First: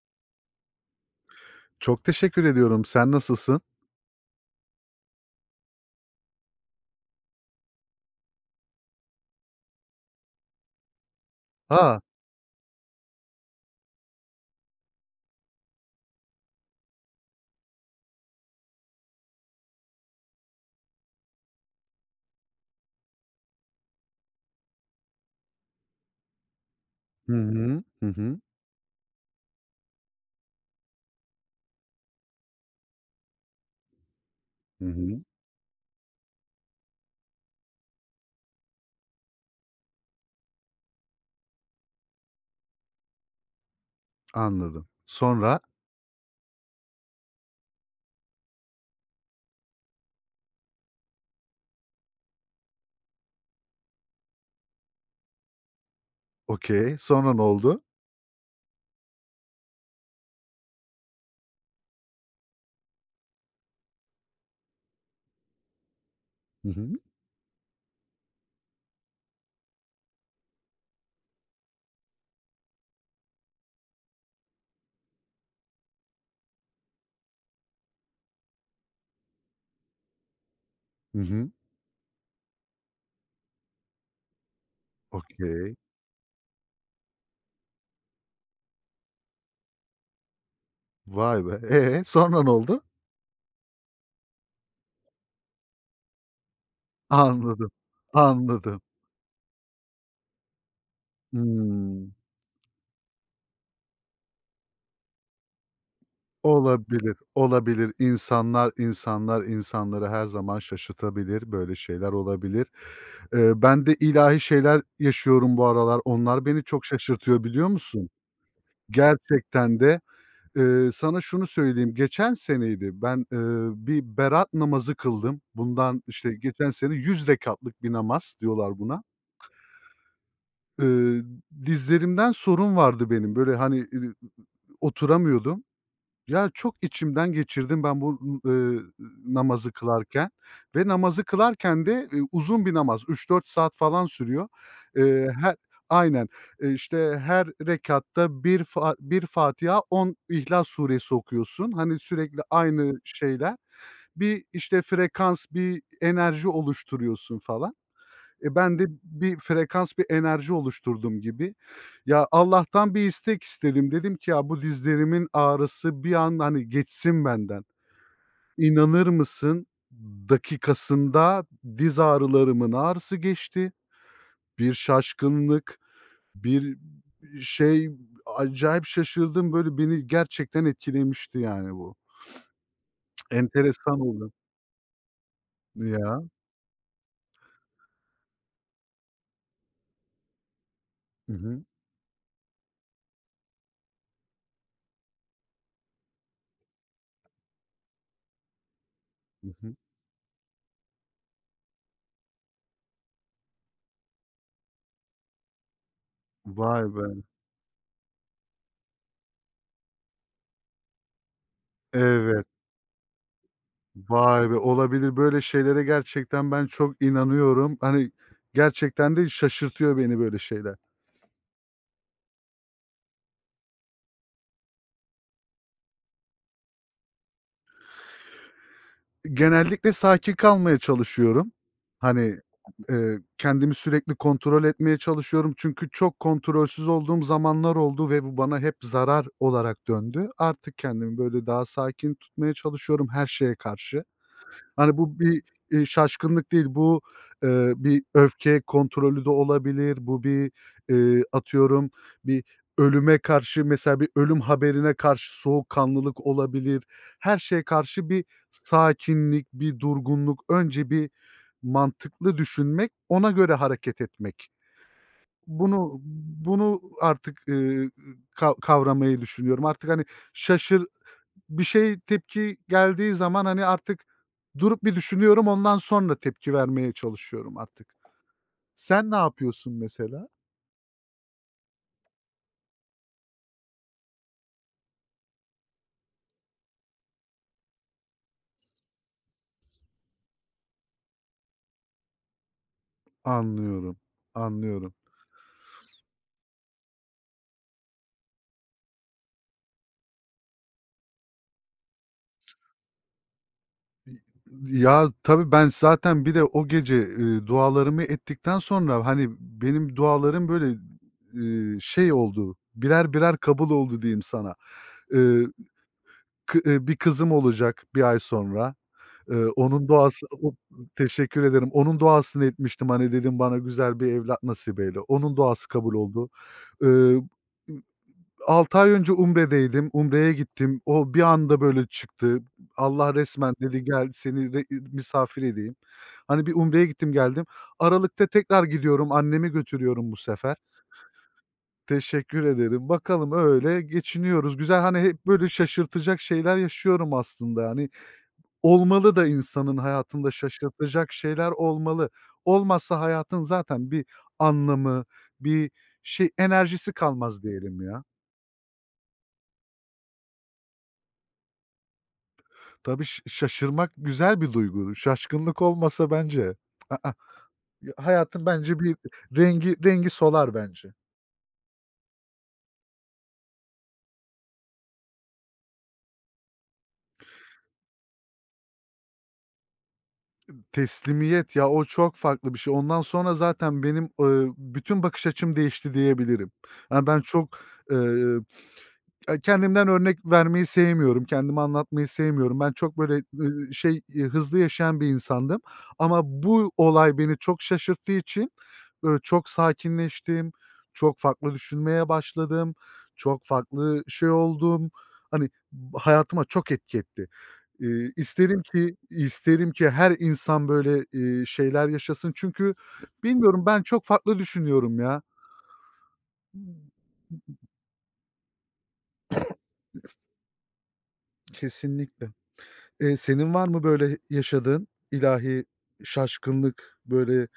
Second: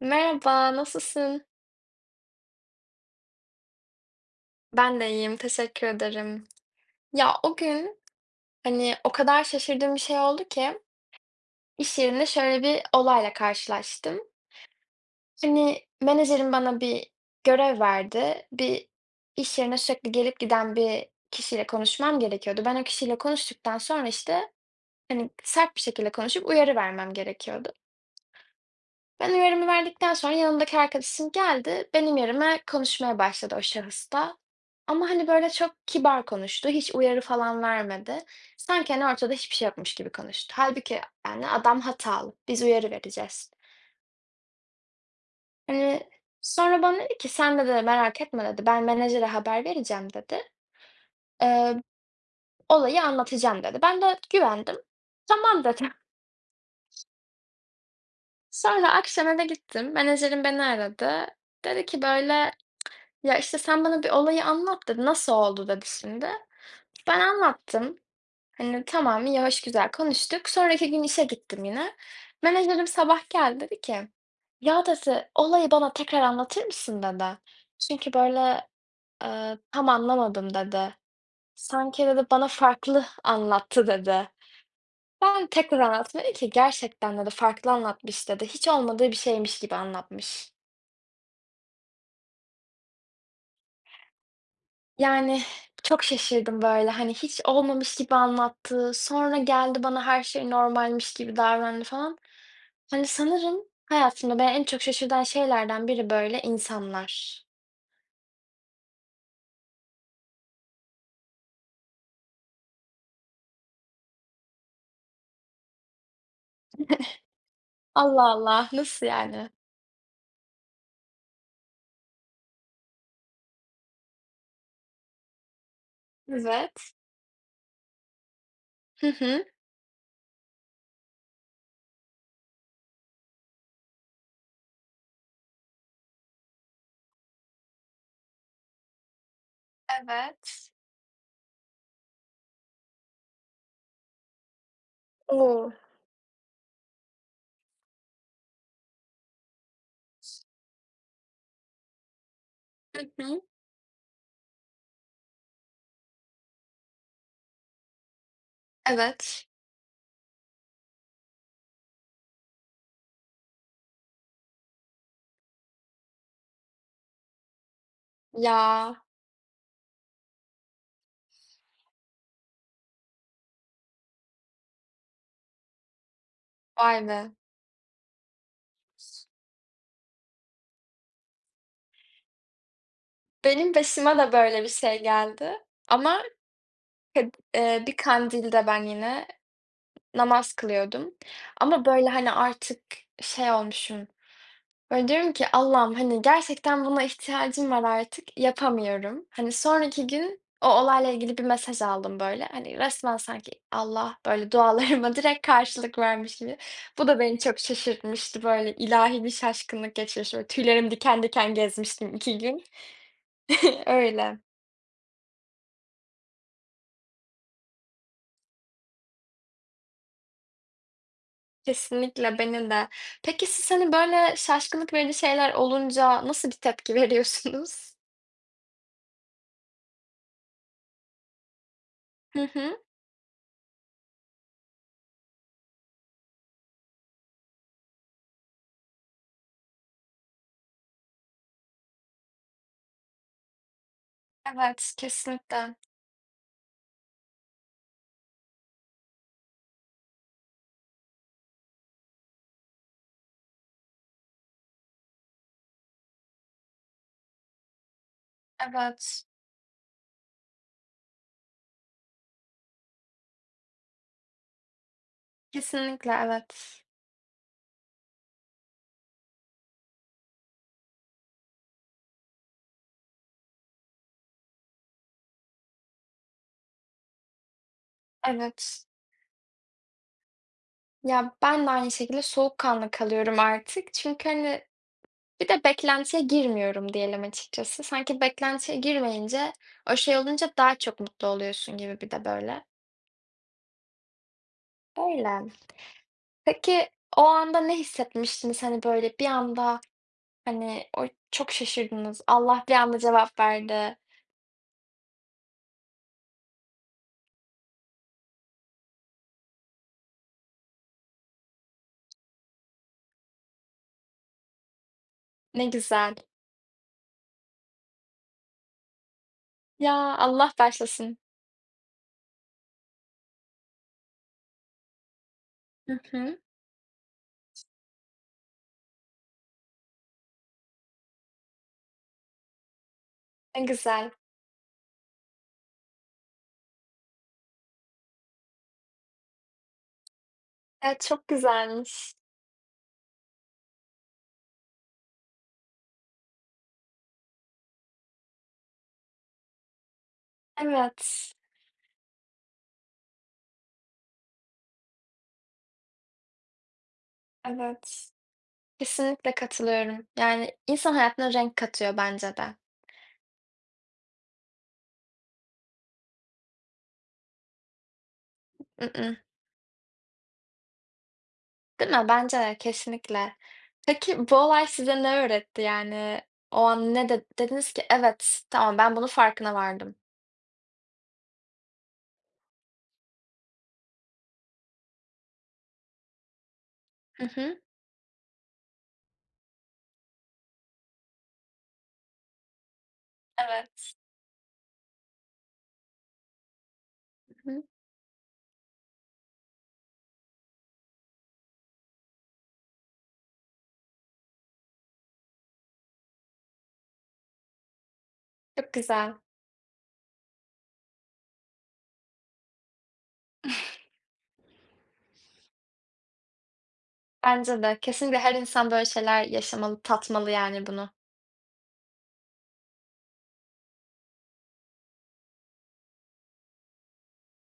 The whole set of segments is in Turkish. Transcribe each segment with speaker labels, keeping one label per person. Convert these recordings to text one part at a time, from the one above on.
Speaker 1: Merhaba, nasılsın?
Speaker 2: Çok teşekkür ediyorum. Sen nasılsın?
Speaker 1: Ben de iyiyim, teşekkür ederim. Ya o gün hani o kadar şaşırdığım bir şey oldu ki iş
Speaker 2: A!
Speaker 1: yerinde şöyle bir olayla karşılaştım. Hani menajerim bana bir görev verdi. Bir iş yerine sürekli gelip giden bir kişiyle konuşmam gerekiyordu. Ben o kişiyle konuştuktan sonra işte hani sert bir şekilde konuşup uyarı vermem
Speaker 2: Hı
Speaker 1: gerekiyordu.
Speaker 2: hı. Hı hı.
Speaker 1: Ben uyarımı verdikten sonra yanımdaki arkadaşım geldi. Benim yerime konuşmaya başladı o şahıs da.
Speaker 2: Hı
Speaker 1: Ama
Speaker 2: hı.
Speaker 1: hani böyle çok kibar konuştu. Hiç uyarı falan vermedi. Sanki hani ortada hiçbir şey yokmuş gibi konuştu. Halbuki yani adam hatalı. Biz uyarı vereceğiz.
Speaker 2: Anladım. Sonra?
Speaker 1: Hani sonra bana dedi ki sen de merak etme dedi. Ben menajere haber vereceğim dedi. "Ee, olayı anlatacağım" dedi. Ben de güvendim. Tamam dedim.
Speaker 2: Okay. Sonra ne oldu?
Speaker 1: Sonra akşam eve gittim. Menajerim beni aradı. Dedi ki böyle, ya, işte, "Sen bana bir olayı anlat." dedi. "Nasıl oldu?" dedi şimdi.
Speaker 2: Hı hı.
Speaker 1: Ben anlattım. Hani, tamam, iyi, hoş, güzel konuştuk. Sonraki gün işe gittim yine. Menajerim sabah geldi, dedi ki, "Ya," dedi, "olayı bana tekrar anlatır mısın?" dedi. "Çünkü, böyle, tam anlamadım." dedi.
Speaker 2: Hı hı.
Speaker 1: "Sanki," dedi, "bana farklı anlattı." dedi. Ben
Speaker 2: Okay.
Speaker 1: tekrar anlattım, ki, "Gerçekten," dedi, "farklı anlatmış." dedi. "Hiç olmadığı bir şeymiş gibi anlatmış."
Speaker 2: Vay be! E, sonra ne oldu?
Speaker 1: Yani, çok şaşırdım, böyle, hani, hiç
Speaker 2: Anladım.
Speaker 1: olmamış gibi
Speaker 2: Anladım.
Speaker 1: anlattı. Sonra geldi bana her şey normalmiş gibi davrandı
Speaker 2: Hımm.
Speaker 1: falan. Hani, sanırım hayatımda beni en çok şaşırtan şeylerden biri, böyle,
Speaker 2: Olabilir,
Speaker 1: insanlar.
Speaker 2: olabilir. İnsanlar insanları her zaman şaşırtabilir. Böyle şeyler olabilir. Ben de ilahi şeyler yaşıyorum bu aralar. Onlar beni çok şaşırtıyor biliyor musun?
Speaker 1: Allah Allah! Nasıl yani?
Speaker 2: Gerçekten de. Sana şunu söyleyeyim, geçen seneydi. Ben, bir berat namazı kıldım. Bundan, işte, geçen
Speaker 1: Evet.
Speaker 2: sene 100 rekâtlık bir namaz diyorlar buna.
Speaker 1: Hı hı.
Speaker 2: Eee, dizlerimden sorun vardı benim. Böyle, hani, oturamıyordum. Ya, çok içimden geçirdim ben bu, n namazı kılarken
Speaker 1: Evet.
Speaker 2: ve namazı kılarken de, uzun bir namaz, üç dört saat falan sürüyor. Her
Speaker 1: Oo.
Speaker 2: Aynen. İşte, her rekatta bir Fatiha, 10 İhlas Suresi okuyorsun. Hani, sürekli aynı
Speaker 1: Hı hı.
Speaker 2: şeyler. Bir, işte, frekans, bir enerji oluşturuyorsun falan. E, ben de bir
Speaker 1: Evet.
Speaker 2: frekans, bir enerji oluşturdum gibi. Ya, Allah'tan bir istek istedim. Dedim ki, "Ya, bu dizlerimin ağrısı bir an, hani, geçsin benden."
Speaker 1: Ya,
Speaker 2: İnanır mısın, dakikasında diz ağrılarımın ağrısı geçti. Bir şaşkınlık, bir
Speaker 1: vay be!
Speaker 2: şey, acayip şaşırdım. Böyle, beni gerçekten etkilemişti, yani, bu.
Speaker 1: Benim
Speaker 2: Enteresan
Speaker 1: başıma
Speaker 2: oldu.
Speaker 1: da böyle bir şey geldi
Speaker 2: Ya
Speaker 1: ama kad bir kandilde ben yine namaz kılıyordum
Speaker 2: Hı hı.
Speaker 1: ama, böyle, hani, artık şey olmuşum, böyle, diyorum ki Allah'ım, hani, gerçekten buna ihtiyacım var artık, yapamıyorum.
Speaker 2: Hı
Speaker 1: Hani,
Speaker 2: hı.
Speaker 1: sonraki gün o olayla ilgili bir mesaj aldım, böyle. Hani, resmen sanki Allah, böyle, dualarıma direkt karşılık vermiş gibi.
Speaker 2: Vay
Speaker 1: Bu da
Speaker 2: be!
Speaker 1: beni çok şaşırtmıştı, böyle, ilahi bir şaşkınlık geçirmiştim. Böyle, tüylerim diken diken gezmiştim 2
Speaker 2: Evet.
Speaker 1: gün. Öyle.
Speaker 2: Vay be! Olabilir. Böyle şeylere gerçekten ben çok inanıyorum. Hani, gerçekten de şaşırtıyor beni böyle şeyler.
Speaker 1: Kesinlikle, benim de. Peki siz, hani, böyle, şaşkınlık verici şeyler olunca nasıl bir tepki veriyorsunuz?
Speaker 2: Genellikle sakin kalmaya çalışıyorum. Hani,
Speaker 1: Hı hı.
Speaker 2: kendimi sürekli kontrol etmeye çalışıyorum. Çünkü çok kontrolsüz olduğum zamanlar oldu ve bu bana hep zarar olarak döndü. Artık kendimi böyle daha sakin tutmaya çalışıyorum her şeye karşı.
Speaker 1: Evet,
Speaker 2: Hani, bu bir,
Speaker 1: kesinlikle.
Speaker 2: şaşkınlık değil, bu, bir öfke kontrolü de olabilir, bu bir, atıyorum, bir ölüme karşı mesela bir ölüm haberine karşı soğukkanlılık olabilir. Her şeye karşı bir
Speaker 1: Evet,
Speaker 2: sakinlik, bir durgunluk, önce bir mantıklı düşünmek, ona göre hareket etmek. Bunu
Speaker 1: kesinlikle
Speaker 2: bunu
Speaker 1: evet.
Speaker 2: artık, kavramayı düşünüyorum. Artık, hani, şaşır bir şey tepki geldiği zaman, hani, artık durup bir düşünüyorum, ondan sonra tepki vermeye çalışıyorum artık.
Speaker 1: Evet.
Speaker 2: Sen ne yapıyorsun mesela?
Speaker 1: Ya, ben de aynı şekilde soğukkanlı kalıyorum artık. Çünkü, hani, bir de beklentiye girmiyorum diyelim açıkçası. Sanki beklentiye girmeyince, o şey olunca daha çok mutlu oluyorsun gibi bir de böyle.
Speaker 2: Anlıyorum, anlıyorum.
Speaker 1: Öyle. Peki, o anda ne hissetmiştiniz? Hani, böyle bir anda, hani, o çok şaşırdınız. Allah bir anda cevap verdi.
Speaker 2: Ya, tabii ben zaten bir de o gece, dualarımı ettikten sonra, hani, benim dualarım böyle, şey oldu, birer birer kabul oldu diyeyim sana. Eee,
Speaker 1: Ne güzel.
Speaker 2: kı bir kızım olacak bir ay sonra. Onun
Speaker 1: Ya,
Speaker 2: duası
Speaker 1: Allah
Speaker 2: o.
Speaker 1: başlasın.
Speaker 2: Teşekkür ederim. Onun duasını etmiştim, hani, dedim, "Bana güzel bir evlat nasip eyle." Onun duası kabul
Speaker 1: Hı
Speaker 2: oldu.
Speaker 1: hı.
Speaker 2: Eee, 6 ay önce Umre'deydim. Umre'ye gittim. O bir anda böyle çıktı. Allah resmen
Speaker 1: Ne
Speaker 2: dedi, "Gel,
Speaker 1: güzel.
Speaker 2: seni misafir edeyim." Hani, bir Umre'ye gittim, geldim. Aralık'ta tekrar gidiyorum. Annemi götürüyorum bu sefer.
Speaker 1: Evet, çok güzelmiş.
Speaker 2: Teşekkür ederim. Bakalım öyle geçiniyoruz. Güzel, hani, hep böyle şaşırtacak şeyler yaşıyorum aslında. Hani, olmalı da insanın hayatında şaşırtacak
Speaker 1: Evet,
Speaker 2: şeyler olmalı. Olmazsa hayatın zaten bir anlamı, bir şey enerjisi kalmaz diyelim ya.
Speaker 1: evet. Kesinlikle katılıyorum. Yani, insan hayatına renk katıyor bence de.
Speaker 2: Tabii şaşırmak güzel bir duygu. Şaşkınlık olmasa bence I ıh, hayatın bence
Speaker 1: Mm
Speaker 2: bir
Speaker 1: mm.
Speaker 2: rengi solar bence.
Speaker 1: Değil mi? Bence de kesinlikle. Peki, bu olay size ne öğretti? Yani, o an ne de dediniz ki, "Evet, tamam, ben bunun farkına vardım."
Speaker 2: Teslimiyet ya, o çok farklı bir şey. Ondan sonra zaten benim, bütün bakış açım değişti diyebilirim. Yani ben
Speaker 1: Hı
Speaker 2: çok.
Speaker 1: hı.
Speaker 2: Eee Eee, kendimden örnek vermeyi sevmiyorum, kendimi anlatmayı sevmiyorum. Ben çok böyle,
Speaker 1: Evet.
Speaker 2: şey, hızlı yaşayan bir insandım ama bu olay beni
Speaker 1: Hı
Speaker 2: çok
Speaker 1: hı.
Speaker 2: şaşırttığı için, böyle, çok sakinleştim, çok farklı düşünmeye başladım, çok farklı şey oldum. Hani, hayatıma çok etki etti. İii, isterim
Speaker 1: Çok
Speaker 2: ki
Speaker 1: güzel.
Speaker 2: isterim ki her insan böyle, şeyler yaşasın çünkü bilmiyorum ben çok farklı düşünüyorum ya.
Speaker 1: Bence de. Kesinlikle her insan böyle şeyler yaşamalı, tatmalı yani bunu.
Speaker 2: Kesinlikle. Senin var mı böyle yaşadığın ilahi şaşkınlık, böyle.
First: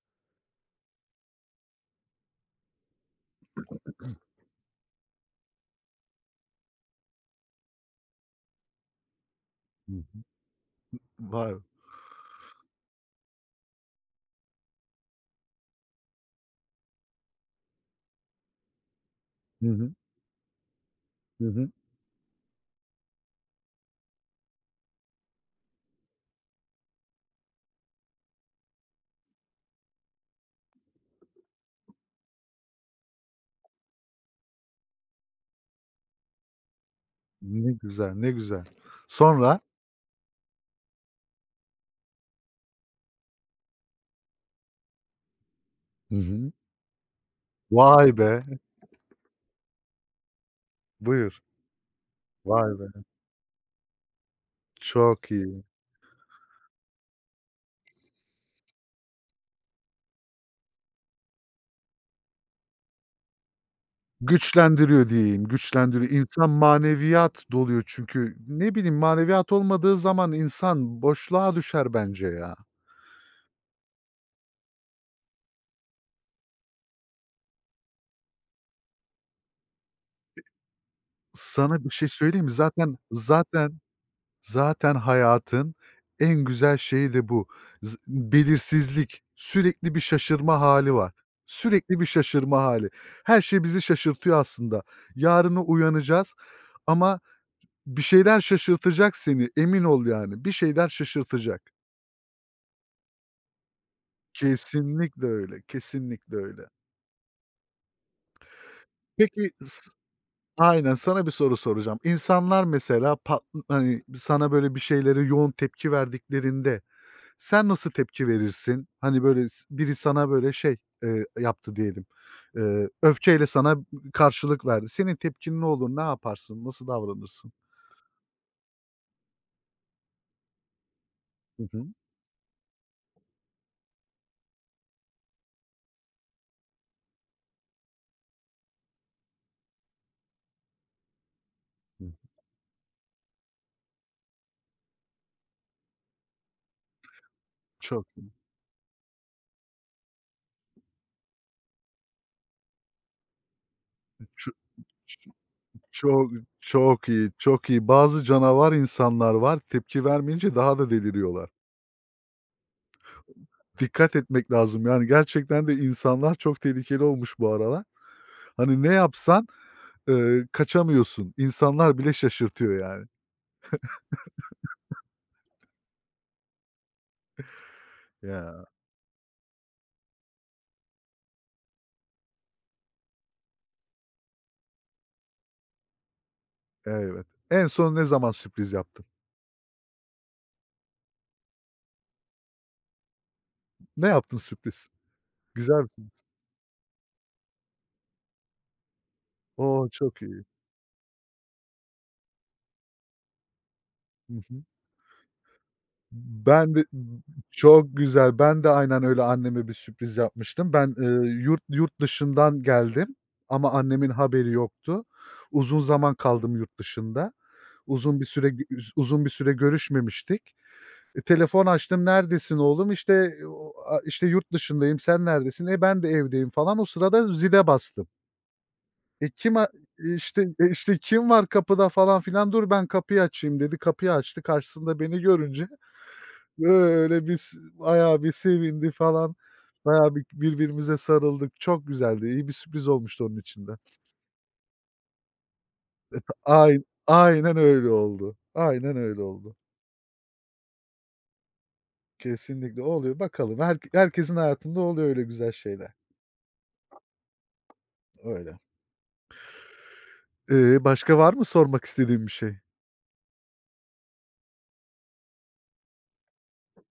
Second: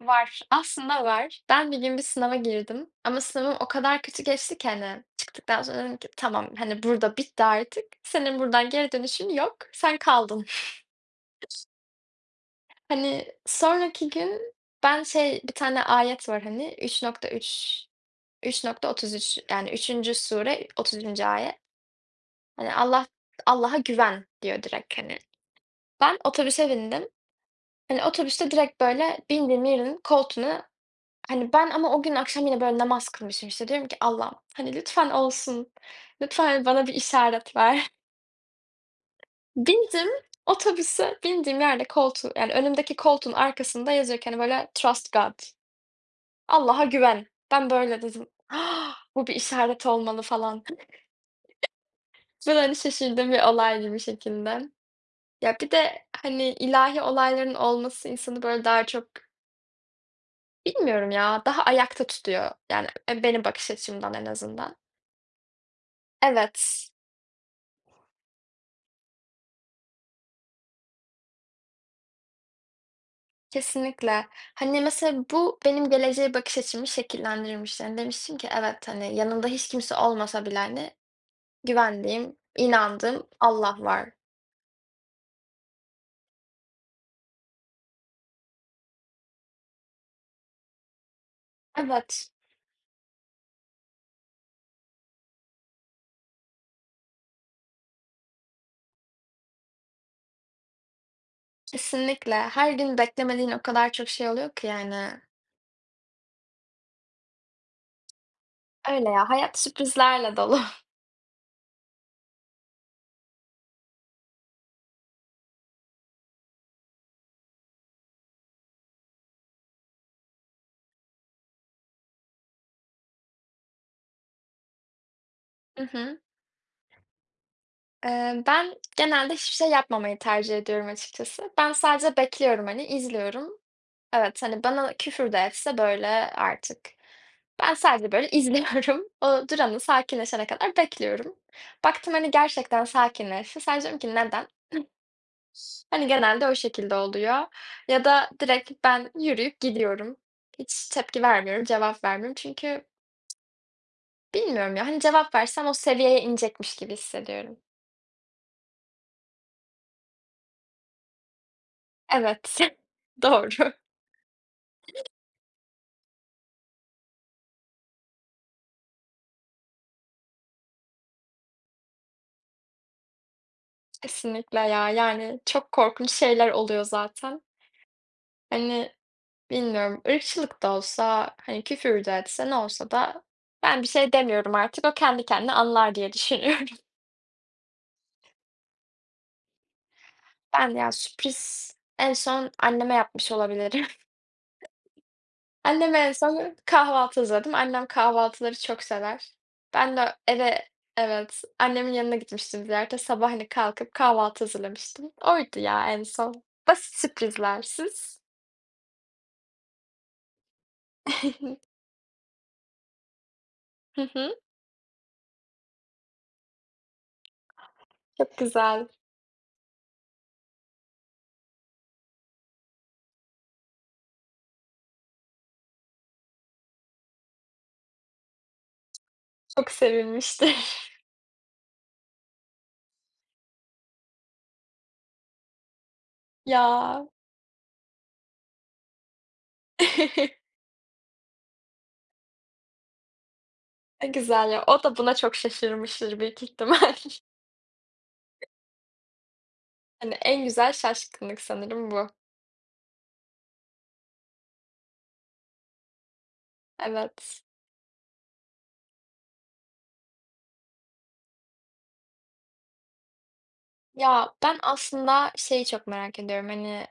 Speaker 1: Var. Aslında var. Ben bir gün bir sınava girdim ama sınavım o kadar kötü geçti ki, hani, çıktıktan sonra dedim ki "Tamam, hani, burada bitti artık. Senin buradan geri dönüşün yok.
Speaker 2: Hı
Speaker 1: Sen
Speaker 2: hı.
Speaker 1: kaldın."
Speaker 2: Var.
Speaker 1: Hani, sonraki gün ben şey, bir tane ayet var, hani, üç nokta üç üç nokta nokta 33
Speaker 2: Hı
Speaker 1: yani
Speaker 2: hı.
Speaker 1: üçüncü sure 30.
Speaker 2: Hı
Speaker 1: ayet.
Speaker 2: hı.
Speaker 1: Hani, Allah Allah'a güven diyor direkt, hani. Ben otobüse bindim. Hani, otobüste direkt böyle bindiğim yerin koltuğuna. Hani, ben ama o gün akşam yine, böyle, namaz kılmışım, işte, diyorum ki "Allah'ım, hani, lütfen olsun. Lütfen bana bir işaret
Speaker 2: Ne
Speaker 1: ver."
Speaker 2: güzel, ne güzel. Sonra?
Speaker 1: Bindim otobüse, bindiğim yerde koltuğu yani, önümdeki koltuğun arkasında yazıyor ki, hani, böyle, "Trust God."
Speaker 2: Hı hı.
Speaker 1: Allah'a güven. Ben böyle
Speaker 2: Vay
Speaker 1: dedim.
Speaker 2: be!
Speaker 1: "Ah, bu bir işaret olmalı falan."
Speaker 2: Buyur.
Speaker 1: Böyle,
Speaker 2: Vay
Speaker 1: hani,
Speaker 2: be!
Speaker 1: şaşırdığım bir olaydı bir şekilde.
Speaker 2: Çok
Speaker 1: Ya,
Speaker 2: iyi.
Speaker 1: bir de, hani, ilahi olayların olması insanı, böyle, daha çok, bilmiyorum ya, daha ayakta tutuyor. Yani, benim bakış açımdan en azından.
Speaker 2: Güçlendiriyor diyeyim, güçlendiriyor. İnsan
Speaker 1: Evet.
Speaker 2: maneviyat doluyor çünkü. Ne bileyim, maneviyat olmadığı zaman insan boşluğa düşer bence ya.
Speaker 1: Kesinlikle. Hani, mesela bu benim geleceğe bakış açımı şekillendirmiş. Yani, demiştim ki evet, hani, yanımda hiç kimse olmasa bile, hani,
Speaker 2: Sana bir şey
Speaker 1: güvendiğim,
Speaker 2: söyleyeyim mi? Zaten
Speaker 1: inandığım Allah
Speaker 2: zaten
Speaker 1: var.
Speaker 2: Zaten hayatın en güzel şeyi de bu. Belirsizlik, sürekli bir şaşırma hali var. Sürekli bir
Speaker 1: Evet,
Speaker 2: şaşırma hali. Her şey bizi şaşırtıyor aslında. Yarını uyanacağız ama bir şeyler şaşırtacak seni, emin ol yani. Bir şeyler şaşırtacak.
Speaker 1: kesinlikle. Her gün beklemediğin o kadar çok şey oluyor ki yani.
Speaker 2: Kesinlikle öyle, kesinlikle öyle.
Speaker 1: Öyle ya,
Speaker 2: Peki
Speaker 1: hayat
Speaker 2: s
Speaker 1: sürprizlerle dolu.
Speaker 2: Aynen, sana bir soru soracağım. İnsanlar mesela pat hani, sana böyle bir şeylere yoğun tepki verdiklerinde. Sen nasıl tepki verirsin? Hani, böyle, biri sana, böyle, şey, yaptı diyelim, öfkeyle sana karşılık verdi. Senin tepkin ne
Speaker 1: Hı
Speaker 2: olur? Ne
Speaker 1: hı.
Speaker 2: yaparsın? Nasıl davranırsın?
Speaker 1: Ben genelde hiçbir şey yapmamayı tercih ediyorum açıkçası.
Speaker 2: Hı
Speaker 1: Ben
Speaker 2: hı.
Speaker 1: sadece bekliyorum, hani, izliyorum. Evet, hani, bana küfür de etse, böyle, artık ben sadece, böyle, izliyorum. O duranın sakinleşene kadar bekliyorum.
Speaker 2: Hı.
Speaker 1: Baktım, hani, gerçekten sakinleşti. Sadece diyorum ki neden? Hani, genelde o şekilde oluyor ya
Speaker 2: Çok,
Speaker 1: da direkt ben yürüyüp gidiyorum. Hiç tepki vermiyorum, cevap vermiyorum. Çünkü
Speaker 2: ço
Speaker 1: bilmiyorum ya, hani, cevap versem o seviyeye
Speaker 2: çok,
Speaker 1: inecekmiş gibi
Speaker 2: Çok iyi,
Speaker 1: hissediyorum.
Speaker 2: çok iyi. Bazı canavar insanlar var, tepki vermeyince daha da deliriyorlar.
Speaker 1: Evet, doğru.
Speaker 2: Dikkat etmek lazım. Yani, gerçekten de insanlar çok tehlikeli olmuş bu aralar. Hani, ne yapsan, kaçamıyorsun. İnsanlar bile şaşırtıyor yani.
Speaker 1: Kesinlikle ya, yani, çok korkunç şeyler oluyor zaten.
Speaker 2: Ya.
Speaker 1: Hani, bilmiyorum, ırkçılık da olsa, hani, küfür de etse, ne olsa da ben bir şey demiyorum artık, o kendi kendine anlar diye düşünüyorum.
Speaker 2: Evet. En son ne zaman sürpriz yaptın?
Speaker 1: Ben ya sürpriz, en son anneme yapmış olabilirim.
Speaker 2: Ne yaptın sürpriz? Güzel bir
Speaker 1: Anneme en
Speaker 2: sürpriz.
Speaker 1: son kahvaltı hazırladım. Annem kahvaltıları çok sever.
Speaker 2: O!
Speaker 1: Ben de
Speaker 2: Çok iyi.
Speaker 1: eve, evet, annemin yanına gitmiştim ziyarete. Sabah, hani, kalkıp
Speaker 2: Hı
Speaker 1: kahvaltı
Speaker 2: hı.
Speaker 1: hazırlamıştım. Oydu ya en son.
Speaker 2: Ben de
Speaker 1: Basit sürprizler.
Speaker 2: Çok
Speaker 1: Siz?
Speaker 2: güzel. Ben de aynen öyle anneme bir sürpriz yapmıştım. Ben, yurt yurt dışından geldim ama
Speaker 1: Hı
Speaker 2: annemin
Speaker 1: hı.
Speaker 2: haberi yoktu. Uzun zaman kaldım yurt dışında. Uzun bir
Speaker 1: Çok
Speaker 2: süre
Speaker 1: güzel.
Speaker 2: uzun bir süre görüşmemiştik. E, telefon açtım, "Neredesin oğlum?" İşte, o a işte, "Yurt dışındayım, sen neredesin?" "E, ben de evdeyim." falan. O sırada zile bastım. E, kim a
Speaker 1: Çok
Speaker 2: e, işte,
Speaker 1: sevinmiştir.
Speaker 2: e, işte, "Kim var kapıda?" falan filan. "Dur ben kapıyı açayım." dedi. Kapıyı açtı. Karşısında beni görünce
Speaker 1: Ya.
Speaker 2: böyle bir s bayağı bir sevindi falan. Bayağı bir birbirimize sarıldık. Çok güzeldi. İyi bir sürpriz olmuştu onun içinde de.
Speaker 1: Ne güzel ya. O da buna çok şaşırmıştır büyük
Speaker 2: Ay
Speaker 1: ihtimal.
Speaker 2: aynen öyle oldu. Aynen öyle oldu.
Speaker 1: Hani, en güzel şaşkınlık sanırım bu.
Speaker 2: Kesinlikle oluyor. Bakalım herkesin hayatında oluyor öyle güzel şeyler.
Speaker 1: Evet.
Speaker 2: Öyle. Başka var mı sormak istediğin bir şey?
Speaker 1: Ya, ben aslında şeyi çok merak ediyorum, hani,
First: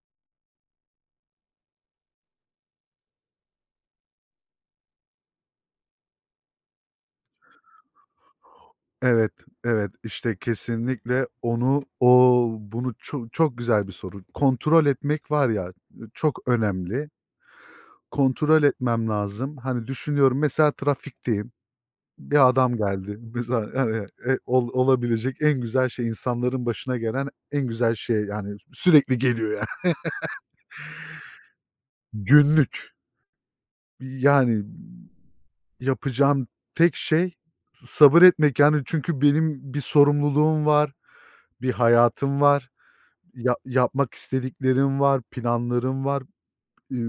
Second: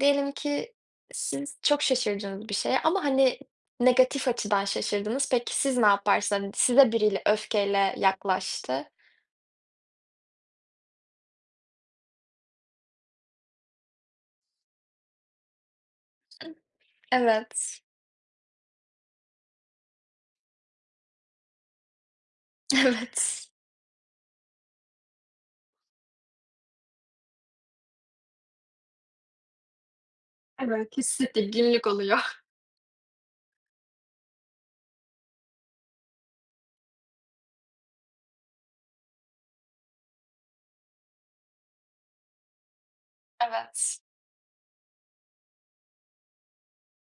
Speaker 1: diyelim ki siz çok şaşırdınız bir şeye ama, hani, negatif açıdan şaşırdınız. Peki siz ne yaparsınız? Hani, size biriyle öfkeyle yaklaştı.
Speaker 2: Evet, evet, işte, kesinlikle onu, o bunu, çok çok güzel bir soru. Kontrol etmek var ya, çok önemli.
Speaker 1: Evet.
Speaker 2: Kontrol etmem lazım. Hani, düşünüyorum, mesela trafikteyim, bir adam geldi.
Speaker 1: Evet.
Speaker 2: Mesela, hani, e ol olabilecek en güzel şey, insanların başına gelen en güzel şey, yani, sürekli geliyor yani.
Speaker 1: Evet, hissettik, günlük oluyor.
Speaker 2: Günlük. Yani, yapacağım tek şey sabır etmek. Yani, çünkü benim bir sorumluluğum var, bir hayatım var.
Speaker 1: Evet.
Speaker 2: Yapmak istediklerim var, planlarım var. Eee,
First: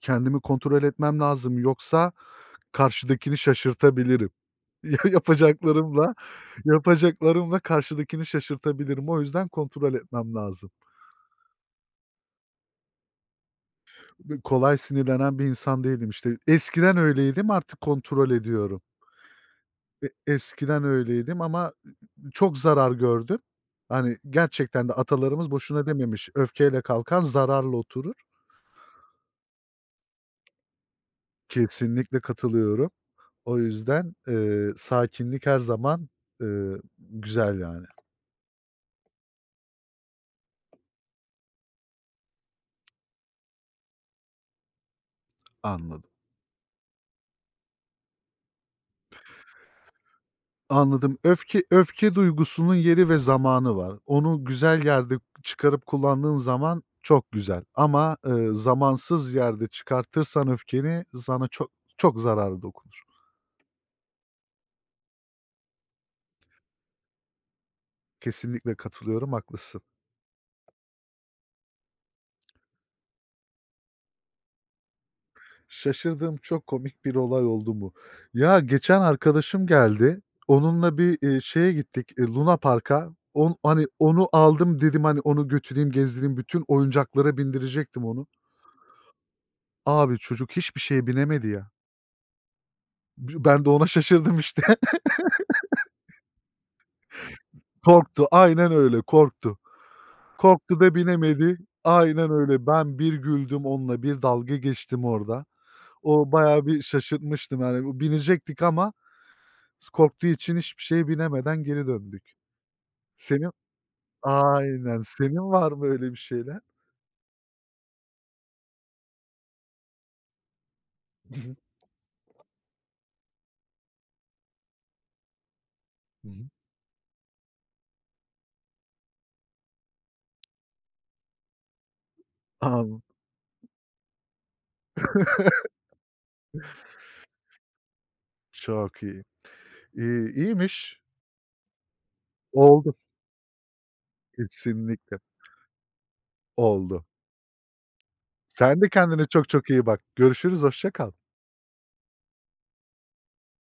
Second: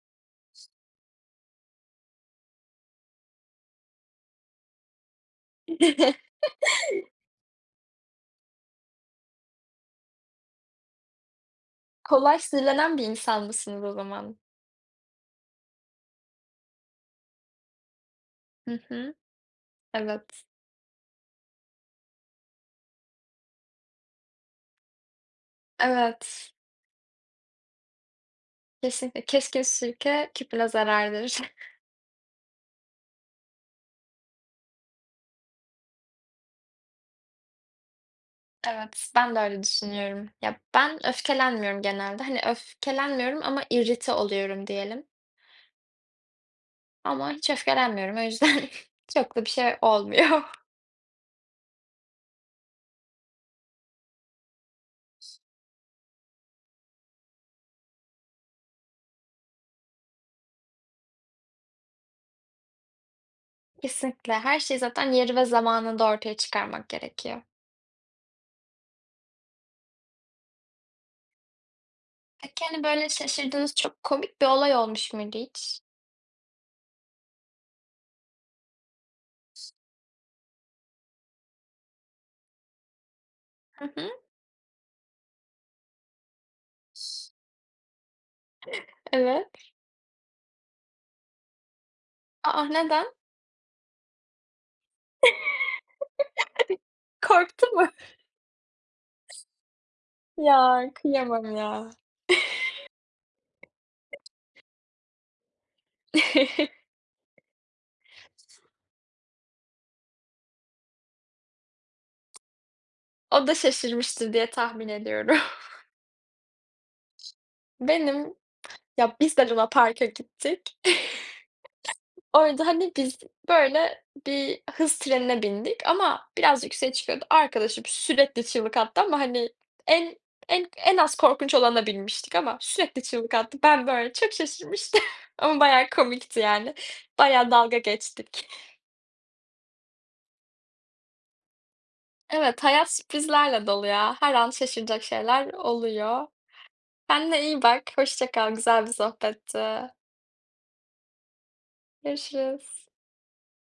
Speaker 2: kendimi kontrol etmem lazım yoksa karşıdakini şaşırtabilirim. Ya yapacaklarımla yapacaklarımla karşıdakini şaşırtabilirim. O yüzden kontrol etmem lazım.
Speaker 1: Kolay sinirlenen bir insan mısınız o zaman?
Speaker 2: Kolay sinirlenen bir insan değilim işte. Eskiden öyleydim, artık kontrol
Speaker 1: Hı
Speaker 2: ediyorum.
Speaker 1: hı.
Speaker 2: E
Speaker 1: Evet.
Speaker 2: eskiden öyleydim ama çok zarar gördüm. Hani, gerçekten de atalarımız boşuna dememiş,
Speaker 1: Evet,
Speaker 2: "Öfkeyle kalkan zararla oturur."
Speaker 1: kesinlikle. Keskin sirke küpüne zarar verir.
Speaker 2: Kesinlikle katılıyorum. O yüzden, sakinlik her zaman, güzel yani.
Speaker 1: Evet, ben de öyle düşünüyorum. Ya, ben öfkelenmiyorum genelde. Hani, öfkelenmiyorum ama irrite oluyorum diyelim.
Speaker 2: Anladım,
Speaker 1: Ama hiç öfkelenmiyorum. O yüzden çok da bir şey olmuyor.
Speaker 2: anladım. Öfke duygusunun yeri ve zamanı var. Onu güzel yerde çıkarıp kullandığın zaman çok güzel ama, zamansız yerde çıkartırsan öfkeni sana çok çok zararı dokunur.
Speaker 1: Kesinlikle. Her şeyi zaten yeri ve zamanında ortaya çıkarmak gerekiyor.
Speaker 2: Kesinlikle katılıyorum, haklısın.
Speaker 1: Peki, hani, böyle şaşırdığınız çok komik bir olay olmuş muydu hiç?
Speaker 2: Şaşırdığım çok komik bir olay oldu mu? Ya, geçen arkadaşım geldi. Onunla bir, şeye gittik, Luna Park'a.
Speaker 1: Hı
Speaker 2: Hani,
Speaker 1: hı,
Speaker 2: onu aldım, dedim, hani, onu götüreyim, gezdireyim. Bütün oyuncaklara bindirecektim onu.
Speaker 1: evet.
Speaker 2: Abi, çocuk hiçbir şeye binemedi ya.
Speaker 1: A, neden?
Speaker 2: Ben de ona şaşırdım işte.
Speaker 1: Korktu mu?
Speaker 2: Korktu. Aynen öyle, korktu. Korktu
Speaker 1: Ya,
Speaker 2: da
Speaker 1: kıyamam
Speaker 2: binemedi.
Speaker 1: ya.
Speaker 2: Aynen öyle. Ben bir güldüm onunla, bir dalga geçtim orada. O bayağı bir şaşırtmıştım, yani, binecektik ama korktuğu için hiçbir şeye binemeden geri döndük.
Speaker 1: O
Speaker 2: Senin
Speaker 1: da şaşırmıştır diye tahmin
Speaker 2: Aynen.
Speaker 1: ediyorum.
Speaker 2: Senin var mı öyle bir şeyler?
Speaker 1: Benim, ya, biz de Luna Park'a gittik.
Speaker 2: Hı hı.
Speaker 1: Orada, hani, biz, böyle, bir hız trenine bindik
Speaker 2: Hı
Speaker 1: ama
Speaker 2: hı.
Speaker 1: biraz yükseğe çıkıyordu. Arkadaşım sürekli çığlık attı ama, hani, en en az korkunç olana binmiştik ama
Speaker 2: Anladım.
Speaker 1: sürekli çığlık attı. Ben, böyle, çok şaşırmıştım ama bayağı komikti, yani. Bayağı dalga geçtik.
Speaker 2: Çok iyi. İii, iyiymiş.
Speaker 1: Evet, hayat
Speaker 2: Oldu.
Speaker 1: sürprizlerle dolu ya. Her an şaşıracak
Speaker 2: Kesinlikle.
Speaker 1: şeyler oluyor.
Speaker 2: Oldu.
Speaker 1: Kendine iyi bak, hoşça kal.
Speaker 2: Sen
Speaker 1: Güzel
Speaker 2: de
Speaker 1: bir
Speaker 2: kendine çok çok iyi
Speaker 1: sohbetti.
Speaker 2: bak. Görüşürüz, hoşça kal.
Speaker 1: Görüşürüz.